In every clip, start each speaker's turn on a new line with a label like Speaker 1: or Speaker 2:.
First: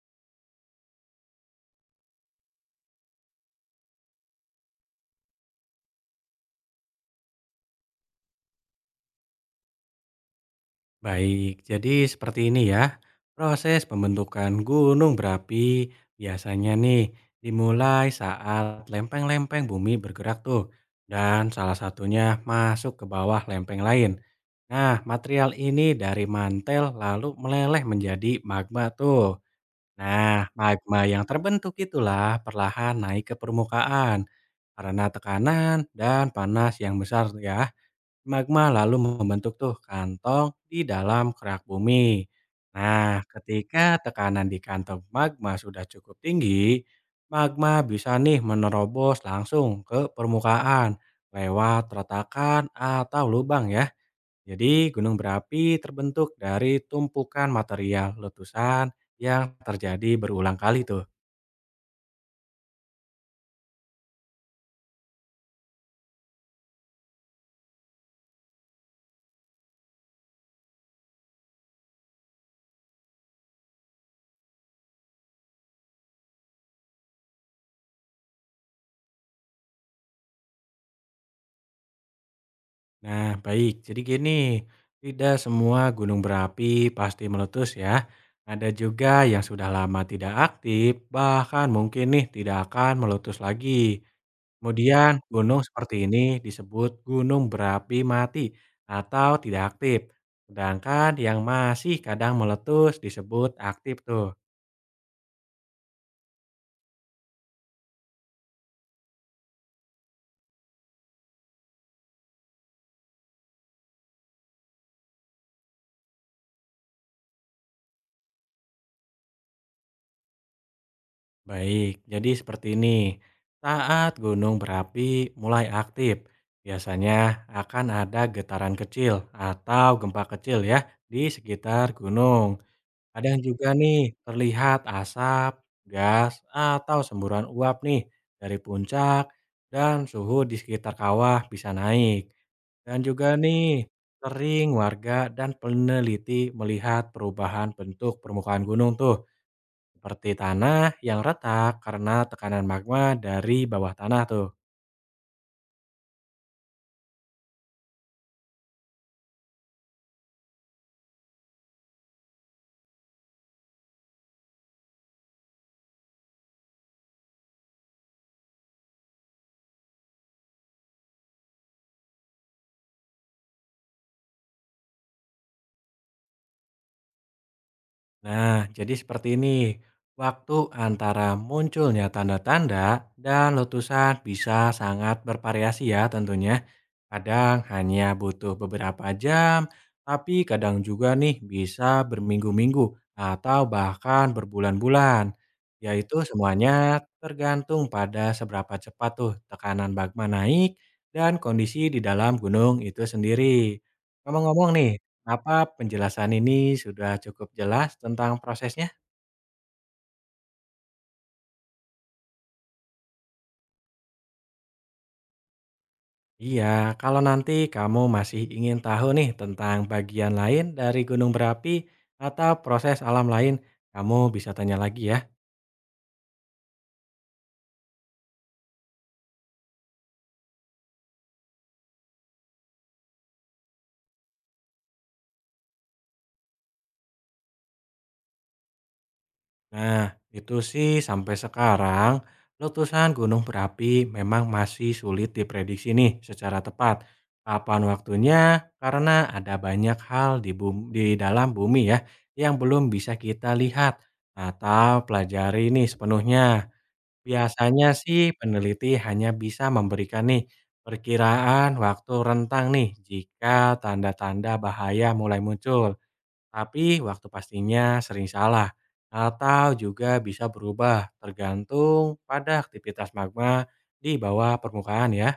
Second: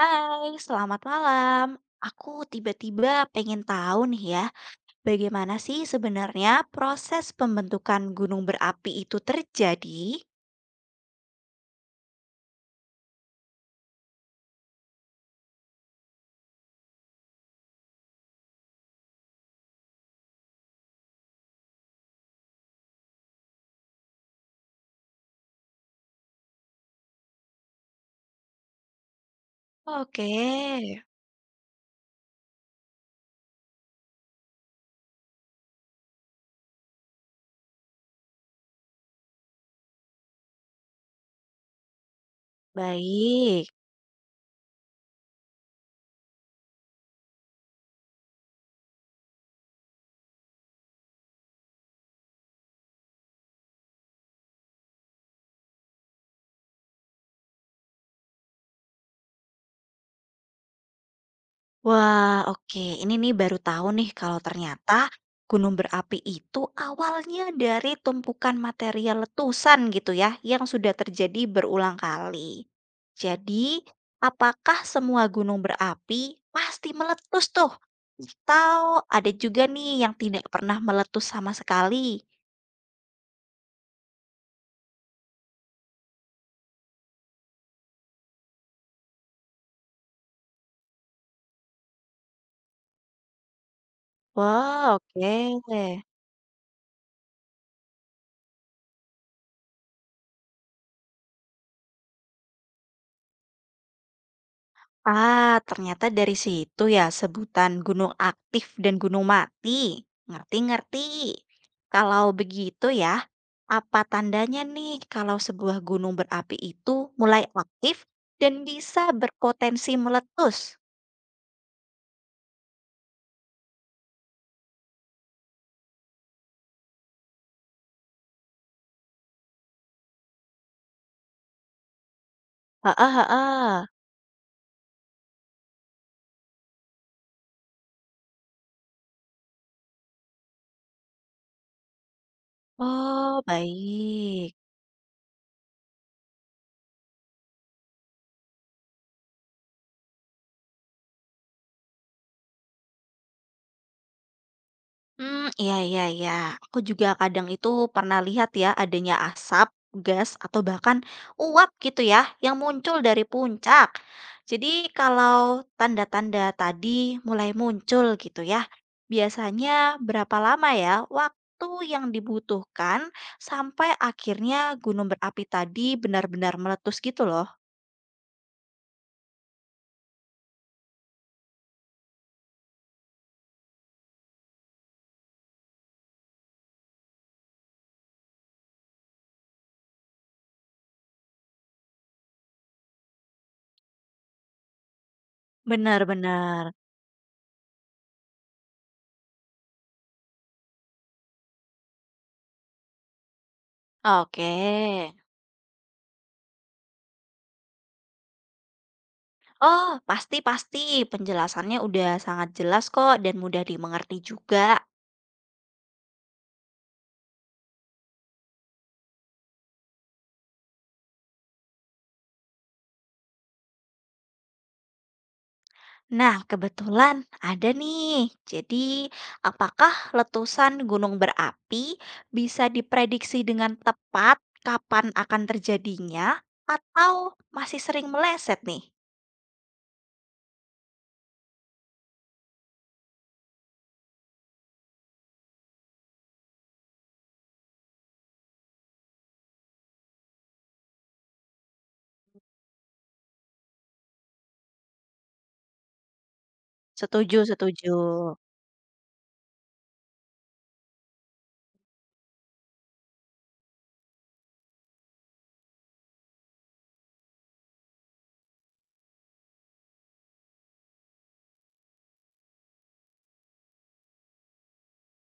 Speaker 1: Hai, selamat malam. Aku tiba-tiba pengen tahu nih ya, bagaimana sih sebenarnya proses pembentukan gunung berapi itu terjadi?
Speaker 2: Baik, jadi seperti ini ya. Proses pembentukan gunung berapi biasanya nih dimulai saat lempeng-lempeng bumi bergerak tuh dan salah satunya masuk ke bawah lempeng lain. Nah, material ini dari mantel lalu meleleh menjadi magma tuh.
Speaker 1: Oke,
Speaker 2: Nah, magma yang terbentuk itulah perlahan naik ke permukaan karena tekanan dan panas yang besar ya. Magma lalu membentuk tuh kantong di dalam kerak bumi. Nah,
Speaker 1: baik.
Speaker 2: ketika tekanan di kantong magma sudah cukup tinggi, magma bisa nih menerobos langsung ke permukaan lewat retakan atau lubang ya. Jadi gunung berapi terbentuk dari tumpukan material letusan yang terjadi berulang kali tuh.
Speaker 1: Wah, oke. Ini nih baru tahu nih kalau ternyata gunung berapi itu awalnya dari tumpukan material letusan gitu ya, yang sudah terjadi berulang kali. Jadi, apakah semua gunung berapi pasti meletus tuh? Atau ada juga nih yang tidak pernah meletus sama sekali?
Speaker 2: Nah, baik. Jadi gini, tidak semua gunung berapi pasti meletus ya. Ada juga yang sudah lama tidak aktif, bahkan mungkin nih tidak akan meletus lagi.
Speaker 1: Wah,
Speaker 2: Kemudian
Speaker 1: oke.
Speaker 2: gunung seperti ini disebut gunung berapi mati atau tidak aktif. Sedangkan yang masih kadang meletus disebut aktif tuh.
Speaker 1: Ah, ternyata dari situ ya sebutan gunung aktif dan gunung mati. Ngerti-ngerti. Kalau begitu ya, apa tandanya nih kalau sebuah gunung berapi itu mulai aktif dan bisa berpotensi meletus?
Speaker 2: Baik, jadi seperti ini. Saat gunung berapi mulai aktif, biasanya akan ada getaran kecil atau gempa kecil ya di sekitar gunung.
Speaker 1: Heeh,
Speaker 2: Kadang juga
Speaker 1: heeh.
Speaker 2: nih terlihat asap, gas, atau semburan uap nih dari puncak dan suhu di sekitar kawah bisa naik. Dan juga
Speaker 1: Oh,
Speaker 2: nih
Speaker 1: baik.
Speaker 2: sering warga dan peneliti melihat perubahan bentuk permukaan gunung tuh seperti tanah yang retak karena tekanan magma dari bawah tanah tuh.
Speaker 1: Hmm, iya iya iya. Aku juga kadang itu pernah lihat ya adanya asap, gas, atau bahkan uap gitu ya yang muncul dari puncak. Jadi kalau tanda-tanda tadi mulai muncul gitu ya, biasanya berapa lama ya waktu yang dibutuhkan sampai akhirnya gunung berapi tadi benar-benar meletus gitu loh?
Speaker 2: Nah, jadi seperti ini. Waktu antara munculnya tanda-tanda dan letusan bisa sangat bervariasi ya tentunya. Kadang hanya butuh beberapa jam, tapi kadang juga nih bisa berminggu-minggu atau bahkan berbulan-bulan.
Speaker 1: Benar
Speaker 2: Yaitu
Speaker 1: benar.
Speaker 2: semuanya tergantung pada seberapa cepat tuh tekanan magma naik dan kondisi di dalam gunung itu sendiri.
Speaker 1: Oke.
Speaker 2: Ngomong-ngomong nih, apa penjelasan ini sudah cukup jelas tentang prosesnya?
Speaker 1: Oh, pasti-pasti. Penjelasannya udah sangat jelas kok dan mudah dimengerti juga.
Speaker 2: Iya, kalau nanti kamu masih ingin tahu nih tentang bagian lain dari gunung berapi atau proses alam lain, kamu bisa tanya lagi ya.
Speaker 1: Nah, kebetulan ada nih. Jadi, apakah letusan gunung berapi bisa diprediksi dengan tepat kapan akan terjadinya atau masih sering meleset nih?
Speaker 2: Nah, itu sih sampai sekarang letusan gunung berapi memang masih sulit diprediksi nih secara tepat. Kapan waktunya? Karena ada banyak hal di di dalam bumi ya yang belum bisa kita lihat atau pelajari nih sepenuhnya.
Speaker 1: Setuju,
Speaker 2: Biasanya
Speaker 1: setuju.
Speaker 2: sih peneliti hanya bisa memberikan nih perkiraan waktu rentang nih jika tanda-tanda bahaya mulai muncul. Tapi waktu pastinya sering salah atau juga bisa berubah tergantung pada aktivitas magma di bawah permukaan ya.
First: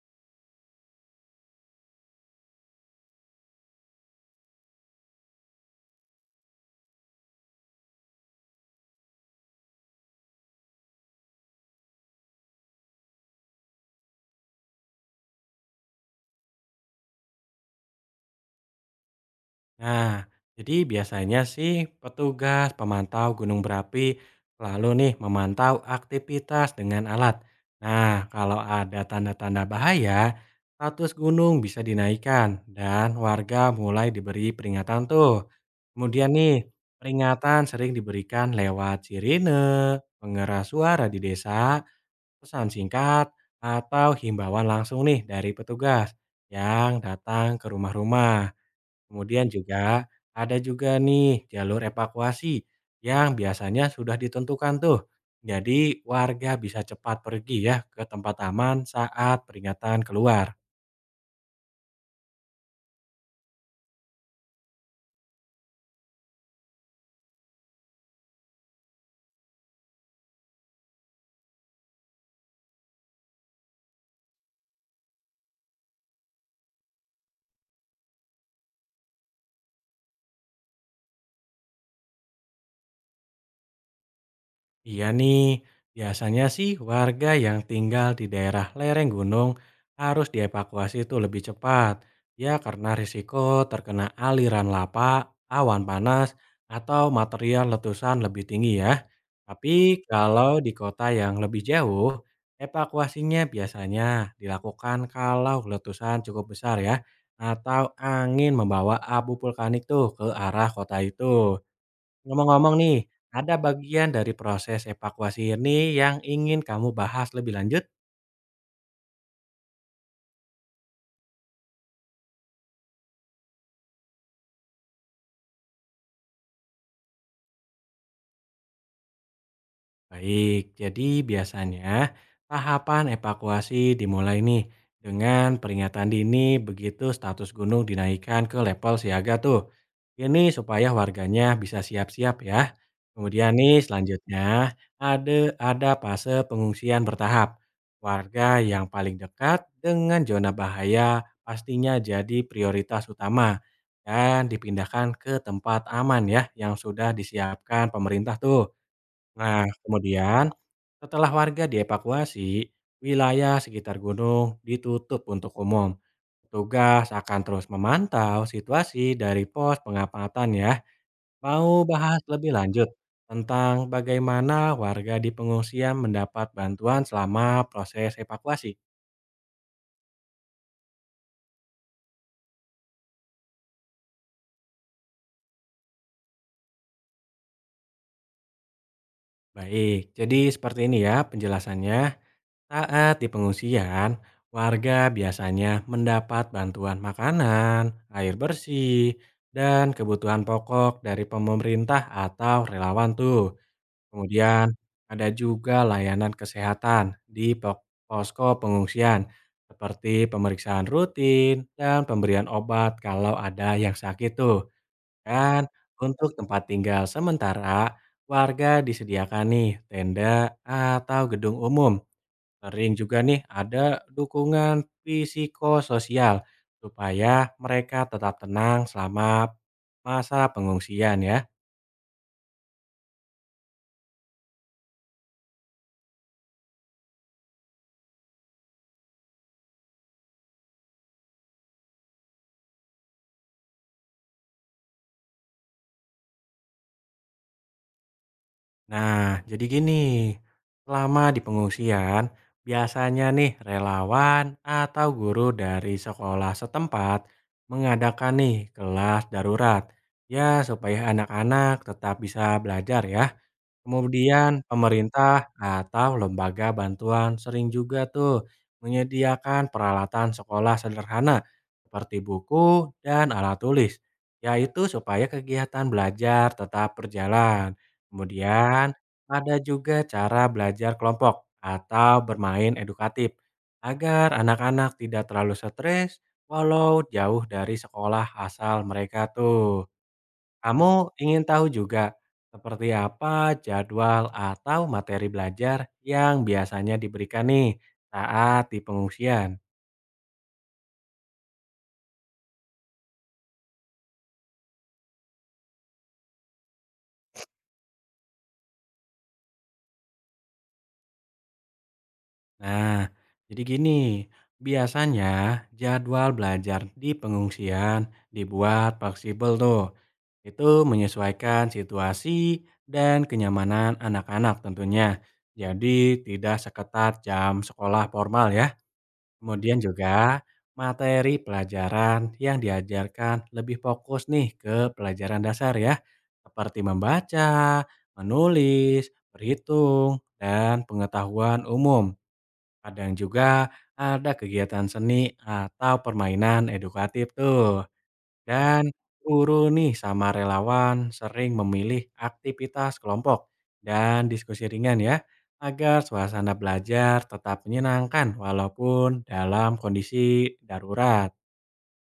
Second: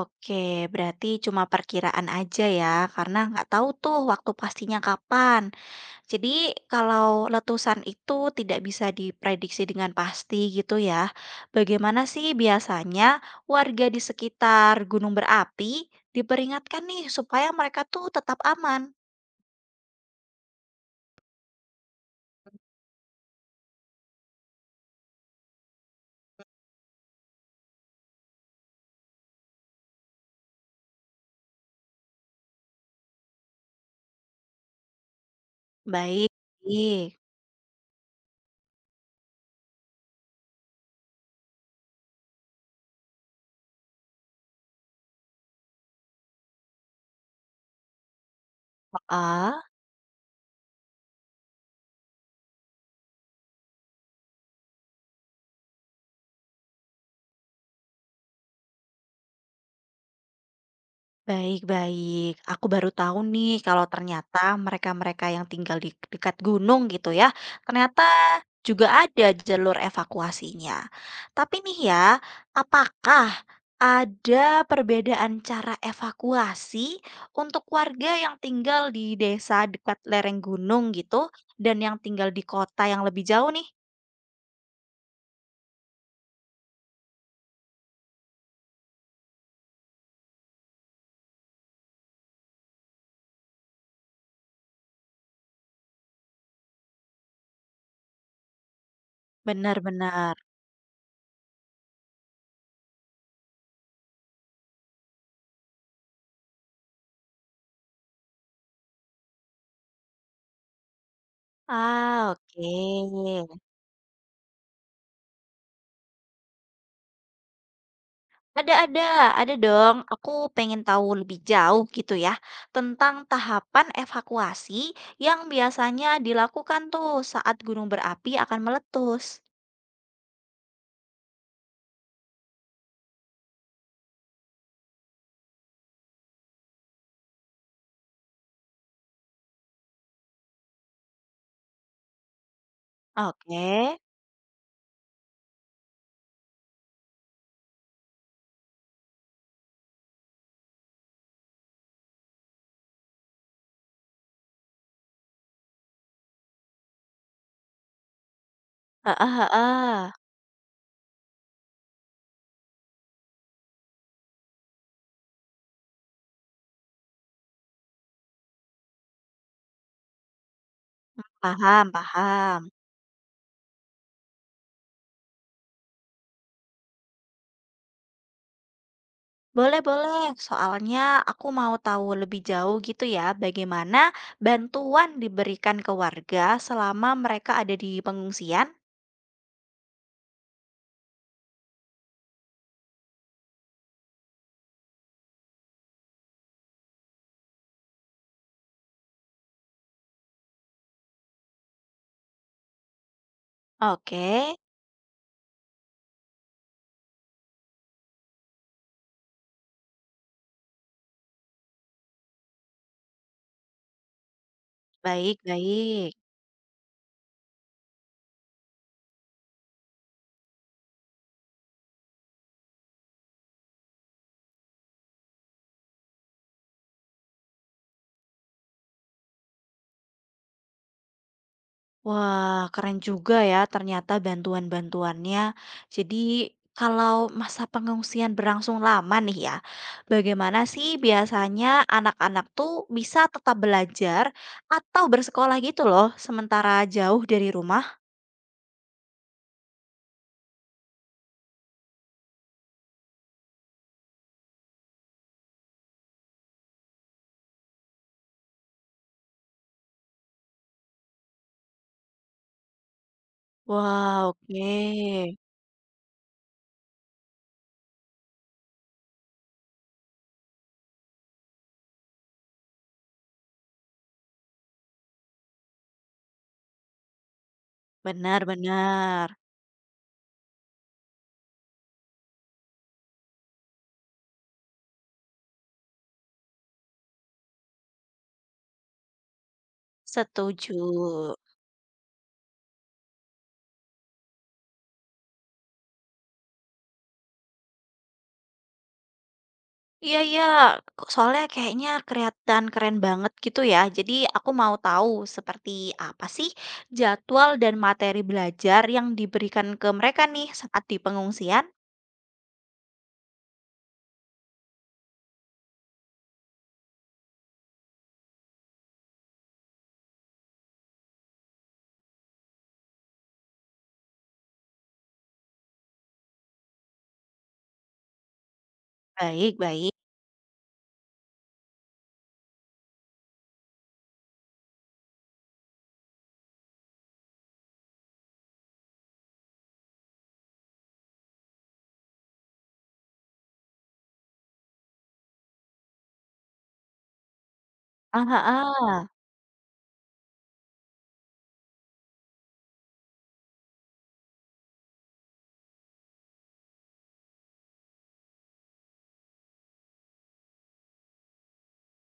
Speaker 1: Oke, berarti cuma perkiraan aja ya, karena nggak tahu tuh waktu pastinya kapan. Jadi kalau letusan itu tidak bisa diprediksi dengan pasti gitu ya. Bagaimana sih biasanya warga di sekitar gunung berapi diperingatkan nih supaya mereka tuh tetap aman?
Speaker 2: Nah, jadi biasanya sih petugas pemantau gunung berapi lalu nih memantau aktivitas dengan alat. Nah, kalau ada tanda-tanda bahaya, status gunung bisa dinaikkan dan warga mulai diberi peringatan tuh. Kemudian
Speaker 1: Baik.
Speaker 2: nih,
Speaker 1: Baik.
Speaker 2: peringatan sering diberikan lewat sirine, pengeras suara di desa, pesan singkat, atau himbauan langsung nih dari petugas yang datang ke rumah-rumah. Kemudian juga ada juga nih jalur evakuasi yang biasanya sudah ditentukan tuh. Jadi warga bisa cepat pergi ya ke tempat aman saat peringatan keluar.
Speaker 1: Baik baik. Aku baru tahu nih kalau ternyata mereka-mereka yang tinggal di dekat gunung gitu ya, ternyata juga ada jalur evakuasinya. Tapi nih ya, apakah ada perbedaan cara evakuasi untuk warga yang tinggal di desa dekat lereng gunung gitu dan yang tinggal di kota yang lebih jauh nih?
Speaker 2: Iya nih, biasanya sih warga yang tinggal di daerah lereng gunung harus dievakuasi itu lebih cepat. Ya karena risiko terkena aliran lapa, awan panas, atau material letusan lebih tinggi ya. Tapi
Speaker 1: Benar-benar.
Speaker 2: kalau di kota yang lebih jauh, evakuasinya biasanya dilakukan kalau letusan cukup besar ya, atau angin membawa abu vulkanik tuh ke arah kota itu.
Speaker 1: Ah,
Speaker 2: Ngomong-ngomong nih, ada
Speaker 1: oke.
Speaker 2: bagian dari proses evakuasi ini yang ingin kamu bahas lebih lanjut?
Speaker 1: Ada ada, ada dong. Aku pengen tahu lebih jauh gitu ya tentang tahapan evakuasi yang biasanya dilakukan tuh saat gunung berapi akan meletus.
Speaker 2: Baik, jadi biasanya tahapan evakuasi dimulai nih dengan peringatan dini begitu status gunung dinaikkan ke level siaga tuh. Ini supaya warganya bisa siap-siap ya. Kemudian nih
Speaker 1: Oke.
Speaker 2: selanjutnya ada fase pengungsian bertahap. Warga yang paling dekat dengan zona bahaya pastinya jadi prioritas utama dan dipindahkan ke tempat aman ya yang sudah disiapkan pemerintah tuh.
Speaker 1: Heeh
Speaker 2: Nah,
Speaker 1: heeh.
Speaker 2: kemudian setelah warga dievakuasi, wilayah sekitar gunung ditutup untuk umum. Petugas akan terus memantau situasi dari pos pengamatan ya. Mau
Speaker 1: Paham,
Speaker 2: bahas lebih
Speaker 1: paham.
Speaker 2: lanjut tentang bagaimana warga di pengungsian mendapat bantuan selama proses evakuasi.
Speaker 1: Boleh, boleh. Soalnya aku mau tahu lebih jauh gitu ya bagaimana bantuan diberikan ke warga selama mereka ada di pengungsian.
Speaker 2: Baik, jadi seperti ini ya penjelasannya. Saat di pengungsian, warga biasanya mendapat bantuan makanan, air bersih, dan kebutuhan pokok dari pemerintah atau relawan tuh.
Speaker 1: Oke.
Speaker 2: Kemudian ada juga layanan kesehatan di posko pengungsian seperti pemeriksaan rutin dan pemberian obat kalau ada yang sakit tuh.
Speaker 1: Baik,
Speaker 2: Dan
Speaker 1: baik.
Speaker 2: untuk tempat tinggal sementara, warga disediakan nih tenda atau gedung umum. Sering juga nih ada dukungan psikososial supaya mereka tetap tenang selama masa pengungsian ya.
Speaker 1: Wah, keren juga ya ternyata bantuan-bantuannya. Jadi kalau masa pengungsian berlangsung lama nih ya, bagaimana sih biasanya anak-anak tuh bisa tetap belajar atau bersekolah gitu loh, sementara jauh dari rumah?
Speaker 2: Nah, jadi gini, selama di pengungsian biasanya nih relawan atau guru dari sekolah setempat mengadakan nih kelas darurat ya supaya anak-anak tetap bisa belajar ya.
Speaker 1: Wah,
Speaker 2: Kemudian
Speaker 1: oke.
Speaker 2: pemerintah atau lembaga bantuan sering juga tuh menyediakan peralatan sekolah sederhana seperti buku dan alat tulis, yaitu supaya kegiatan belajar tetap berjalan. Kemudian
Speaker 1: Benar-benar.
Speaker 2: ada juga cara belajar kelompok atau bermain edukatif agar anak-anak tidak terlalu stres walau jauh dari sekolah asal mereka tuh.
Speaker 1: Setuju.
Speaker 2: Kamu ingin tahu juga seperti apa jadwal atau materi belajar yang biasanya diberikan nih saat di pengungsian.
Speaker 1: Iya iya, soalnya kayaknya kelihatan keren banget gitu ya. Jadi aku mau tahu seperti apa sih jadwal dan materi belajar yang diberikan ke mereka nih saat di pengungsian?
Speaker 2: Nah, jadi gini, biasanya jadwal belajar di pengungsian dibuat fleksibel tuh. Itu menyesuaikan situasi dan kenyamanan anak-anak tentunya. Jadi tidak seketat jam sekolah formal ya.
Speaker 1: Baik,
Speaker 2: Kemudian
Speaker 1: baik.
Speaker 2: juga materi pelajaran yang diajarkan lebih fokus nih ke pelajaran dasar ya, seperti membaca, menulis, berhitung, dan pengetahuan umum. Kadang juga ada kegiatan seni atau permainan edukatif tuh.
Speaker 1: Ah, ah,
Speaker 2: Dan
Speaker 1: ah.
Speaker 2: guru nih sama relawan sering memilih aktivitas kelompok dan diskusi ringan ya, agar suasana belajar tetap menyenangkan walaupun dalam kondisi darurat.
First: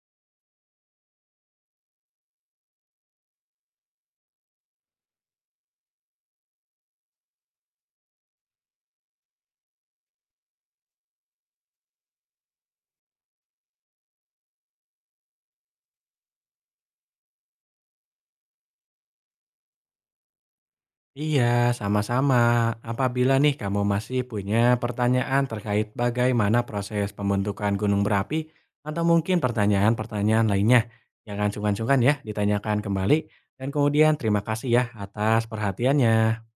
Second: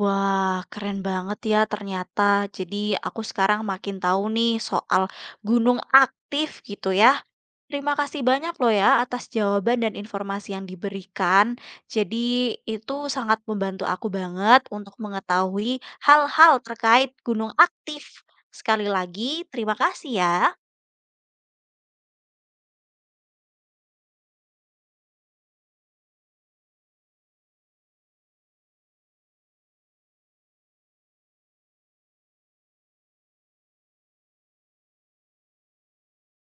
Speaker 1: Wah, keren banget ya ternyata. Jadi aku sekarang makin tahu nih soal gunung aktif gitu ya. Terima kasih banyak loh ya atas jawaban dan informasi yang diberikan. Jadi itu sangat membantu aku banget untuk mengetahui hal-hal terkait gunung aktif. Sekali lagi, terima kasih ya.
Speaker 2: Iya, sama-sama. Apabila nih kamu masih punya pertanyaan terkait bagaimana proses pembentukan gunung berapi atau mungkin pertanyaan-pertanyaan lainnya, jangan sungkan-sungkan ya ditanyakan kembali. Dan kemudian terima kasih ya atas perhatiannya.